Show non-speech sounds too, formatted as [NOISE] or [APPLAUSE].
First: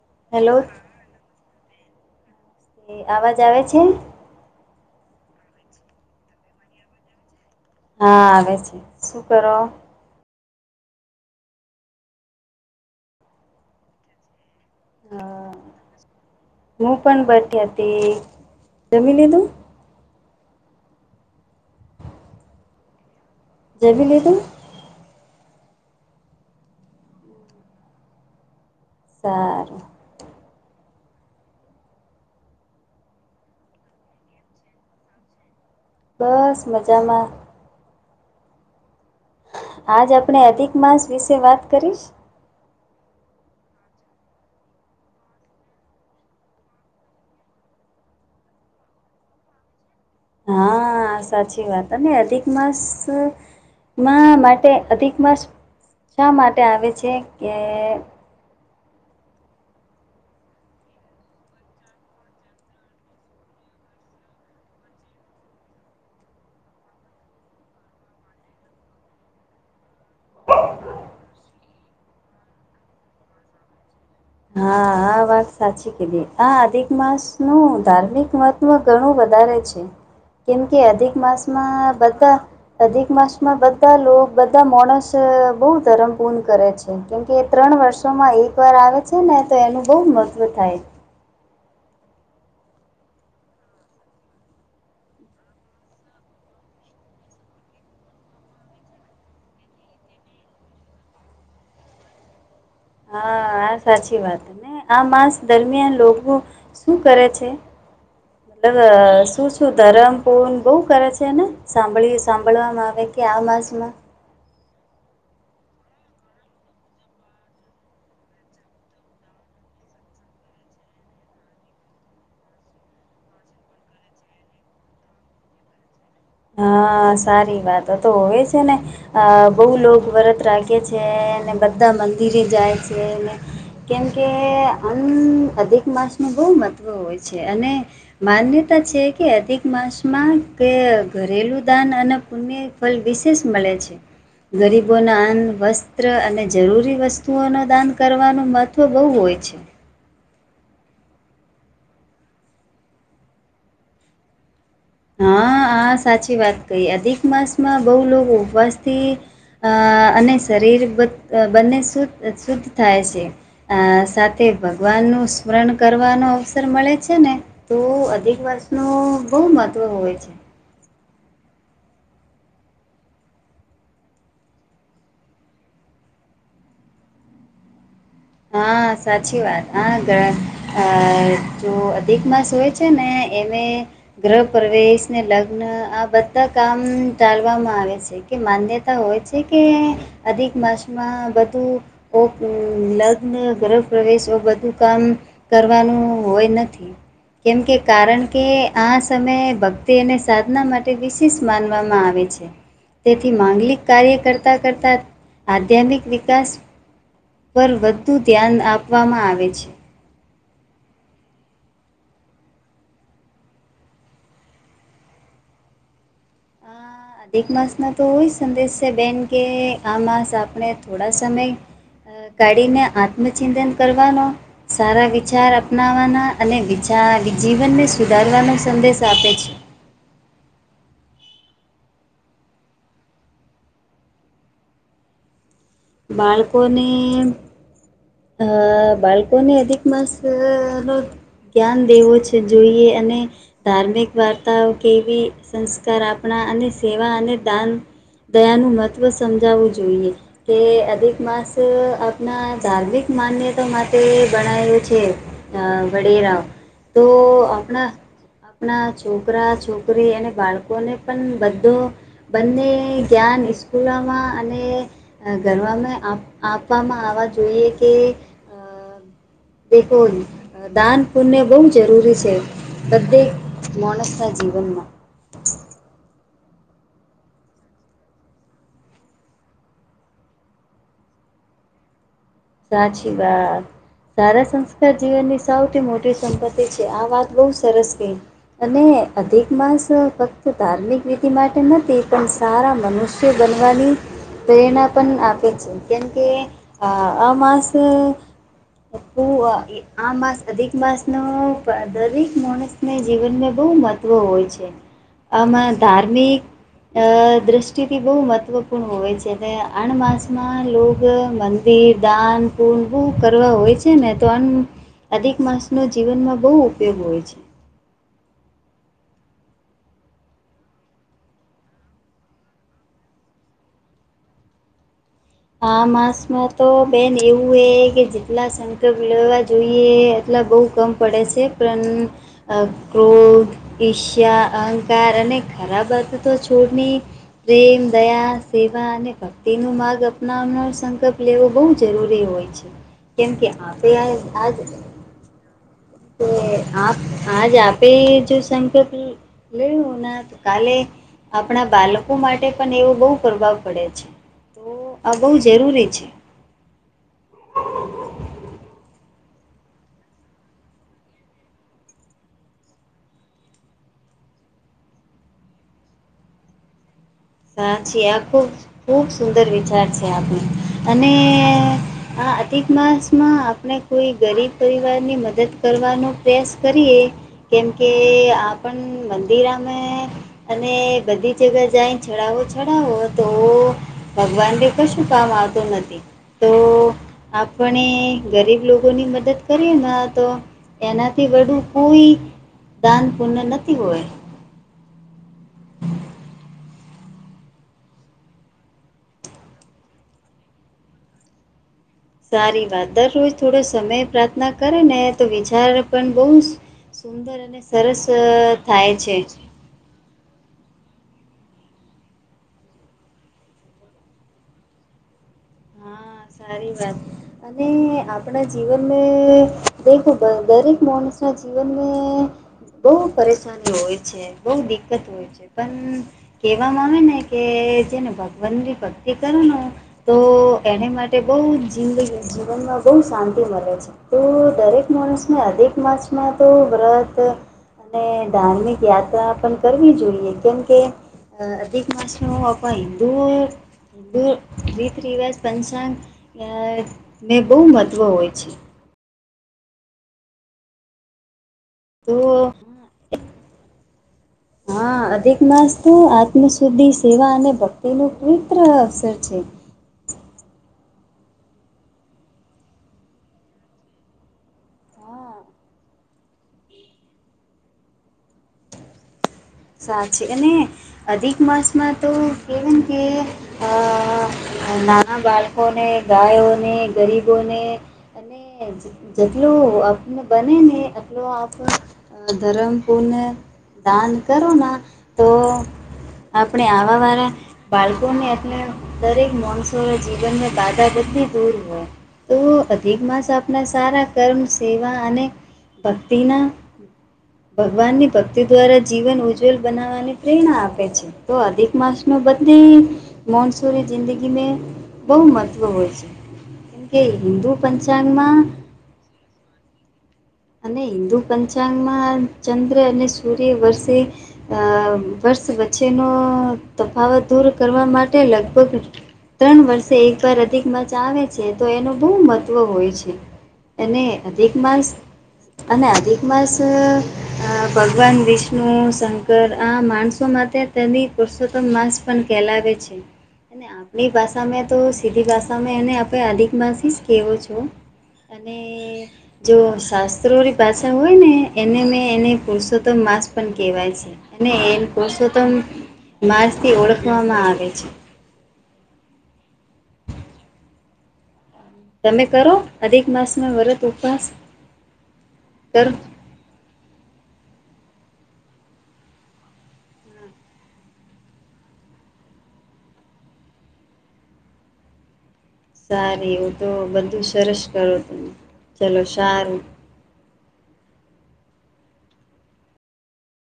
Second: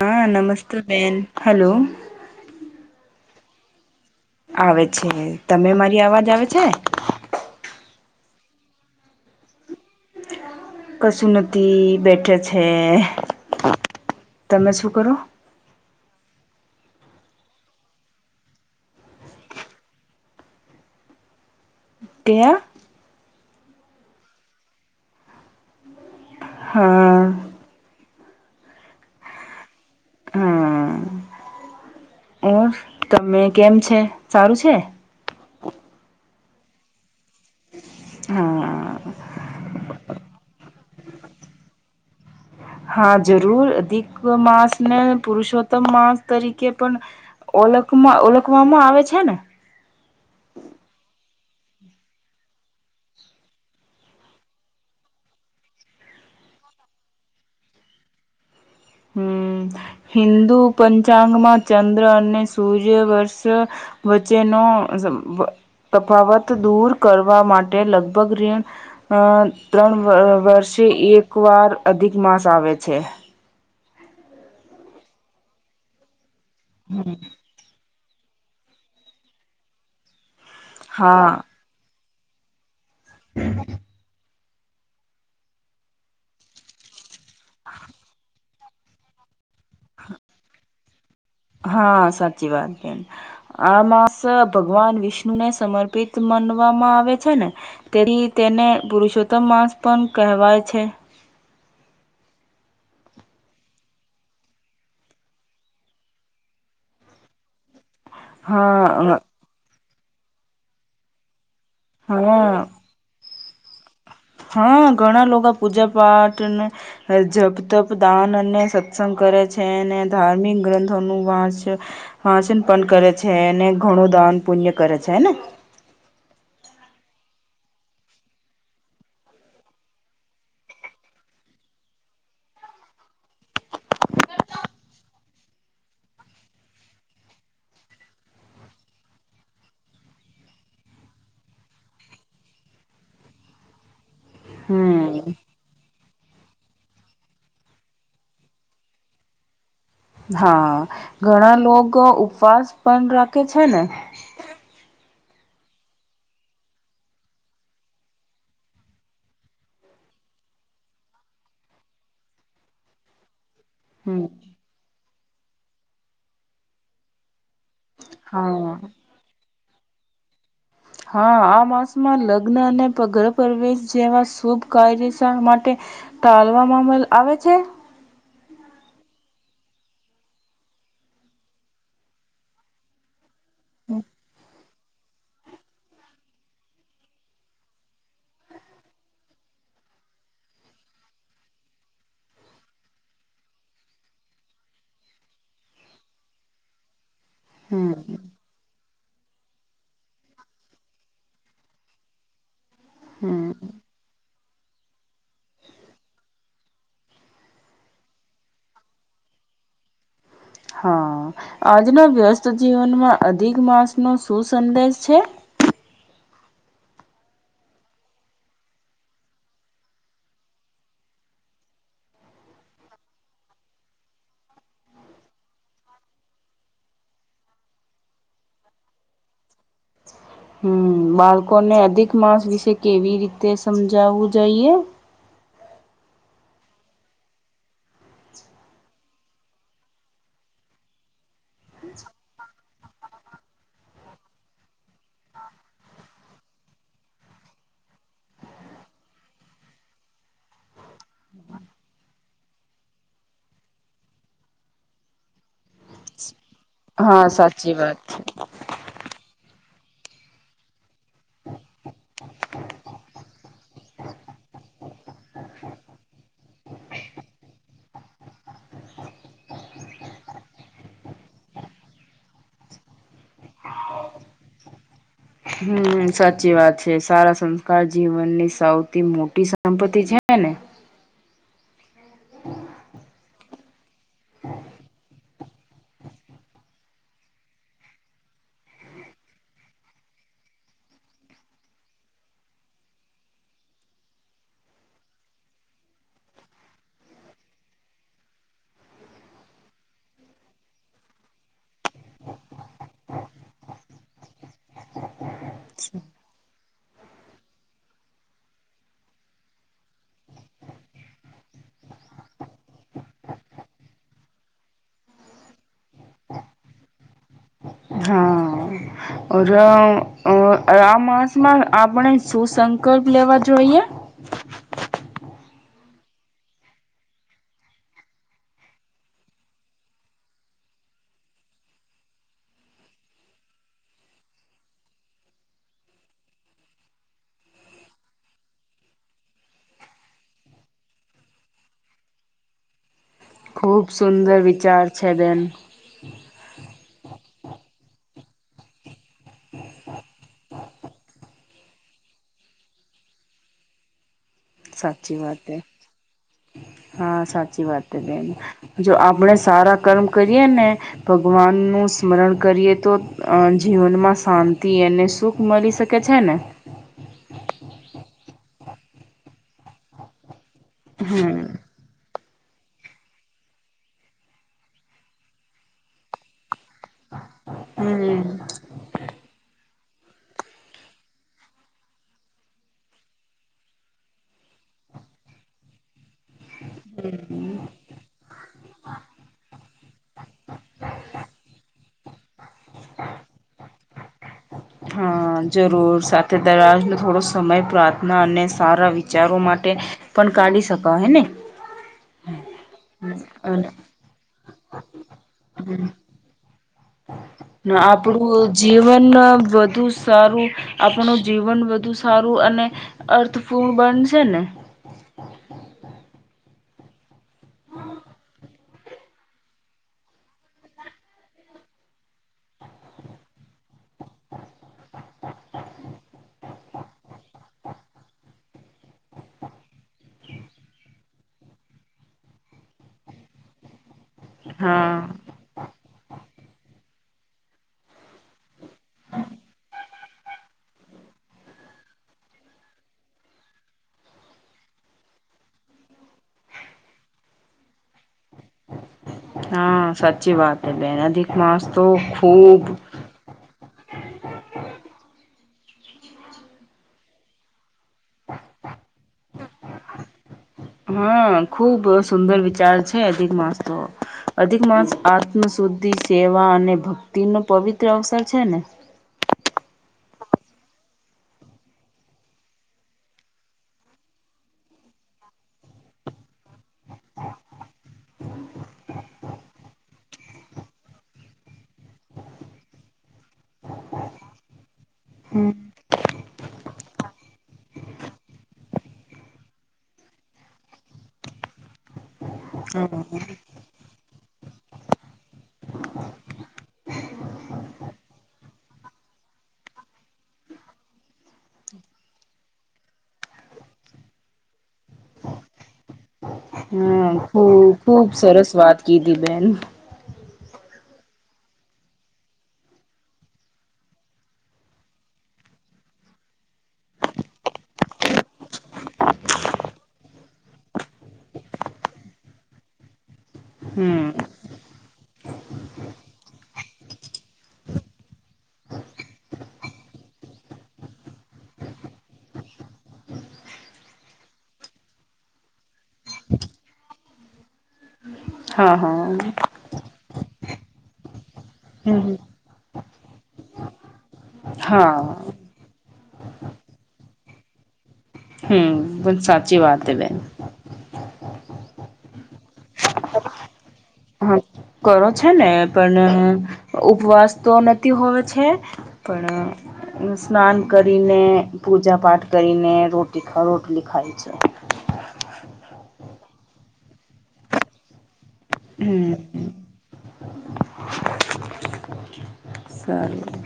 હા હેલો નમસ્તે બેન, હલો. એ આવાજ આવેે છે? આવે છે, તમે મારી અવાજ આવે છે? હા, આવે છે, શું કરો? કશું નથી, બેઠે છે, તમે શું કરો? હા હું પણ બઠી હતી, જમી લીધું? તેયા જમી લીધું? હા સારું હા, ઓર તમે કેમ છે? સારું છે? બસ મજામાં. હા. આજ આપણે અધિક માસ વિશે વાત કરીશ. હા જરૂર, અધિક માસને પુરુષોત્તમ માસ તરીકે પણ ઓલખમાં ઓલખવામાં આવે છે ને? હા સાચી વાત અને અધિક માસ માં માટે અધિક માસ શા માટે આવે છે કે હમ હિન્દુ પંચાંગમાં ચંદ્ર અને સૂર્ય વર્ષ વચ્ચેનો અ તફાવત દૂર કરવા માટે લગભગ રી એ અ ત્રણ વર્ષે એક વાર અધિક માસ આવે છે હા આ વાત સાચી કીધી આ આધિક માસ નું ધાર્મિક મહત માં ઘણું વધારે છે કેમ કે અધિક હા માસમાં બધા અધિક એક માસમાં બધા લોક બધા મોંણસ બહુ ધર્મ પૂર્ણ કરે છે કેમકે એ ત્રણ વર્ષોમાં એક વાર આવે છે ને તો એનું બોહ મહત્ત્વ થાય હા સાચી વાત કરી આ માસ ભગવાન વિષ્ણુ ને સમર્પિત માનવામાં આવે છે ને તેથી તેને પુરુષોત્તમ માસ પણ કહેવાય છે હા આ સાચી વાત હ ને આ માસ દરમિયાન લોકો શું કરે છે મતલબ હા શું શું ધરમ પૂણ બોઉ કરે છે ને સાંભળી હા સાંભળવામાં આવે કે આ માસમાં હા ઘણા લોકા પૂજા પાઠ ને હ જપ, તપ, દાન અને સત્સંગ કરે છે ને ધાર્મિક ગ્રંથોનું વાંચ વાચન પણ કરે છે અને ઘણું દાન પુન્ય કરે છે હને હા સારી વાતો તો હોવે છે ને અ બહુ લોકો વ્રત રાખે છે અને બધા મંદિરે જાય છે ને કેમકે આમ અધિક માસ નું બોહ મહત્વ હોય છે અને માન્યતા છે કે અધિક માસમાં કે ઘરેલું દાન અને પુણ્ય ફળ વિશેષ મળે છે ગરીબોના હમ અન્ન વસ્ત્ર ચિત્ર અને જરૂરી વસ્તુઓનું દાન કરવાનું મહત્ત્વ બહુ હોય છે હા ઘણા લોકોગ ઉપવાસ પણ રાખે છે ને હા આ સાચી વાત કહી અધિક માસમાં બહુ લોકો ઉપવાસથી અ અને શરીર બ બંને શુદ્ધ શુદ્ધ થાય છે અ હમ સાથે ભગવાનનું સ્મરણ કરવાનો અવસર મળે છે ને તો અધિક હા વર્ષનું બહુ મહત્ત્વ હોય છે હા આ માસમાં લગ્ન અને ગ્રહ પ્રવેશ જેવા શુભ કાર્ય સ માટે તાલવામાં અમલ આવે છે હા સાચી વાત હા ઘણા અ જો અધિક માસ હોય છે ને એને ગ્રહ પ્રવેશ ને લગ્ન આ બધા કામ તાલવામાં આવે છે એ કે માન્યતા હોય છે કે અધિક માસમાં બધું ઓ કું લગ્ન ને ગ્રહ પ્રવેશ એવું બધું કામ કરવાનું હોય નથી કેમ કે હમ કારણ કે આ સમયે ભક્તિને સાધના માટે વિશેષ માનવામાં આવે છે તેથી હમ માંગલિક કાર્ય કરતાં કરતાં આધ્યાત્મિક વિકાસ પર વધુ ધ્યાન આપવામાં આવે છે હ આજના વ્યસ્ત જીવનમાં અધિક માસનો શું સંદેશ છે હા. આધિકનો તો વહી સંદેશ છે બેન કે આ માસ આપણે થોડા સમય અ કાઢીને આત્મચિંતન કરવાનો સારા વિચાર અપનાવવાના અને વિચાર જીવનને સુધારવાનો સંદેશ આપે છે. હમ્મ બાળકોને અધિક માસ વિશે કેવી રીતે સમજાવવું જોઈએ. બાળકોને અ બાળકોને અધિક માસ અ નો ધ્યાન દેવો છે જોઈએ અને ધાર્મિક વાર્તાઓ કે એવી સંસ્કાર આપણા અને સેવા અને દાન ધ્યાન મહત્વ સમજાવવું જોઈએ. કે અધિક માસ અ આપણા ધાર્મિક માન્યતા માટે ભણાયું છે ને વડેરા તો હા સાચી આપણા વાત છે આપ ના છોકરા છોકરી અને બાળકોને પણ બધો બંને ધ્યાન ઇસ્કૂલોમાં અને અ ગરવામાં આપ આપવામાં આવવા જોઈએ કે અ બેકોલ દાન પુણ્ય બહુ જરૂરી છે બધે મોણસના જીવનમાં હમ્મ સાચી વાત છે સારા સંસ્કાર જીવનની સૌથી મોટી સંપત્તિ છે. ને સાચી બાત સારા સંસ્કાર જીવનની સૌથી મોટી સંપત્તિ છે આ વાત બહુ સરસ કહી અને અધિક માસ ફક્ત ધાર્મિક વિધિ માટે નથી પણ સારા મનુષ્ય બનવાની પ્રેરણા પણ આપે છે કેમ કે અ આ માસ પૂવા એ આ માસ અધિક માસ નો દરેક મોણસને જીવનને બહુ મહત્વ હોય છે. આમાં ધાર્મિક અ દ્રષ્ટિથી બહુ મહત્ત્વપૂર્ણ હોય છે અને આણ માસમાં લોગ મંદિર દાન પુણ બહું કરવા હોય છે ને તો અન અધિક માસનો જીવનમાં બહુ ઉપયોગ હોય છે. હા. [UNINTELLIGIBLE] હમ્મ આ માસમાં આપણે શું સંકલ્પ લેવા જોઈએ. હા માસમાં તો બેન એવું હે કે જેટલા સમય મતલબ લેવા જોઈએ એટલા બહુ કમ પડે છે પણ અ ક્રોધ ઈર્ષ્યા અહંકાર અને ખરાબ આદતો છોડની પ્રેમ દયા સેવા અને ભક્તિનો માર્ગ અપ નામનો સંકલ્પ લેવો બહુ જરૂરી હોય છે કેમ કે ખુબ આપણે આ સુંદર આજ વિચાર છે બેન તો એ આપ આજ આપે જો સંકલ્પ લેવું ના તો કાલે આપણા બાળકો માટે પણ એવો બહુ પ્રભાવ પડે છે. તો આ સાચી બહુ વાત બે જરૂરી છે. હા સાચી વાત હે બેન જો આપણેે સારા કર્મ કરીએ ને ભગવાનનું સ્મરણ કરીએ તો અ જીવનમાં શાંતિ અને સુખ મળી શકે છે ને સાચી આ ખૂબ ખૂબ સુંદર વિચાર છે આપણે અને હમ આ અધિક માસમાં આપણે કોઈ ગરીબ પરિવારની મદદ કરવાનો પ્રયાસ કરીએ કેમકે હમ આપન મંદિરમાં અને બધી જગ્યા જાય ચડાવો ચડાવો તો ભગવાનબી કશું કામ આવતું નથી. તો આપણે ગરીબ લોકોની મદદ કરીએના તો એનાથી વધું કોઈ દાન પુણ નથી હોય અહ જરૂર સાથે દરવાજનો થોડો સમય પ્રાર્થના અને સારા વિચારો માટે પણ કાઢી શકો હ ને સારી વાત દરરોજ થોડો સમય પ્રાર્થના કરે ને તો વિચાર પણ બહુ સુંદર અને સરસ અ, આપડું થાય જીવન છે અહ બધુસ સારું આપણું જીવન બધુ સારું અને અર્થપૂર્ણ બનશે ને હા સારી વાત અને આપણા જીવનને દેખો દરેક માણસોના જીવનને બહુ પરેશાની હોય છે બહુ દિકકત હોય છે પણ કહેવામાં આવે ને કે જેને ભગવાનની ભક્તિ કરો ને તો તો એને માટે બહુ જિંદગી જીવનમાં બહુ શાંતિ મલે છે. તો દરેક હા માણસને અધિક માર્ચમાં તો વ્રત અને ધાર્મિક યાત્રા પણ કરવી જોઈએ કેમકે અહ અધિક માસ નું અપન ધુ ધુ રીત રિવાજ પંચાંગ અહ ને બહુ મહત્ત્વ હોય છે. હા, સાચી વાત હ બેન અધિક માસ તો ખુબ હ. હા, અધિક માસ તો આત્મશુદ્ધિ સેવા અને ભક્તિનું પવિત્ર અવસર છે. હા, ખુબ સુંદર વિચાર છે અધિક માસ તો અધિક માસ હા આત્મ શુદ્ધિ સેવા અને ભક્તિ નો પવિત્ર અવસર છે ને? સાચે અને અધિક માસમાં તો એવન કે અહ નાના બાળકોને ગાયોને ગરીબોને અને જે-જેટલું આપને બને ને એટલું આપ અહ ધરમ પૂર્ણ દાન કરો ના તો હમ આપણે આવા વારા બાળકોને એટલે દરેક માણસો જીવનને બાધા બધી દૂર હોય. તો અધિક માસ આપના સારા કર્મ સેવા અને ભક્તિના ભગવાન ની ભક્તિ દ્વારા જીવન ઉજ્જવલ બનાવવાની પ્રેરણા આપે છે તો અધિક માસ નું બધે માનસૂન જિંદગીમે બહુ મહત્વ હોય છે. કેમકે હા હિન્દુ ખુ-ખુબ પંચાંગમાં સરસ વાત કીધી બેન. અને હિન્દુ પંચાંગમાં ચંદ્ર અને સૂર્ય વર્ષે અહ વર્ષ વચ્ચેનો તફાવત દૂર કરવા માટે લગભગ ત્રણ વર્ષે એકવાર અધિક માચ આવે છે તો એનું બહુ મહત્ત્વ હોય છે. એને હમ અધિક માસ અને અધિક માસ અહ ભગવાન વિષ્ણુ શંકર આ માણસો માટે તેની પુરષોત્તમ માંસ પણ કેહેલાવે છે. અને આપણી ભાષામાં તો સીધી ભાષામાં એને આપે અધિક માથી જ કેવો છો. અને હા હા જો સાસ સરોરી પાછા હોય ને એને હમ મેં હમ એને પુરુષોત્તમ માસ પણ કહેવાય છે. અને એમ હા પુરુષોત્તમ માર્સથી ઓળખવામાં આવે છે. હમ પણ સાચી વાત એ [UNINTELLIGIBLE] તમે કરો અધિક માસમાં વરત ઉપવાસ હા કરો છે ને કરો? પણ ઉપવાસ તો નથી હોવે છે પણ સ્નાન કરીને પૂજા પાઠ કરીને રો રોટલી ખાય છે સાર એવું તો બધું સરસ કરો તું ચલો હમ સારું સારું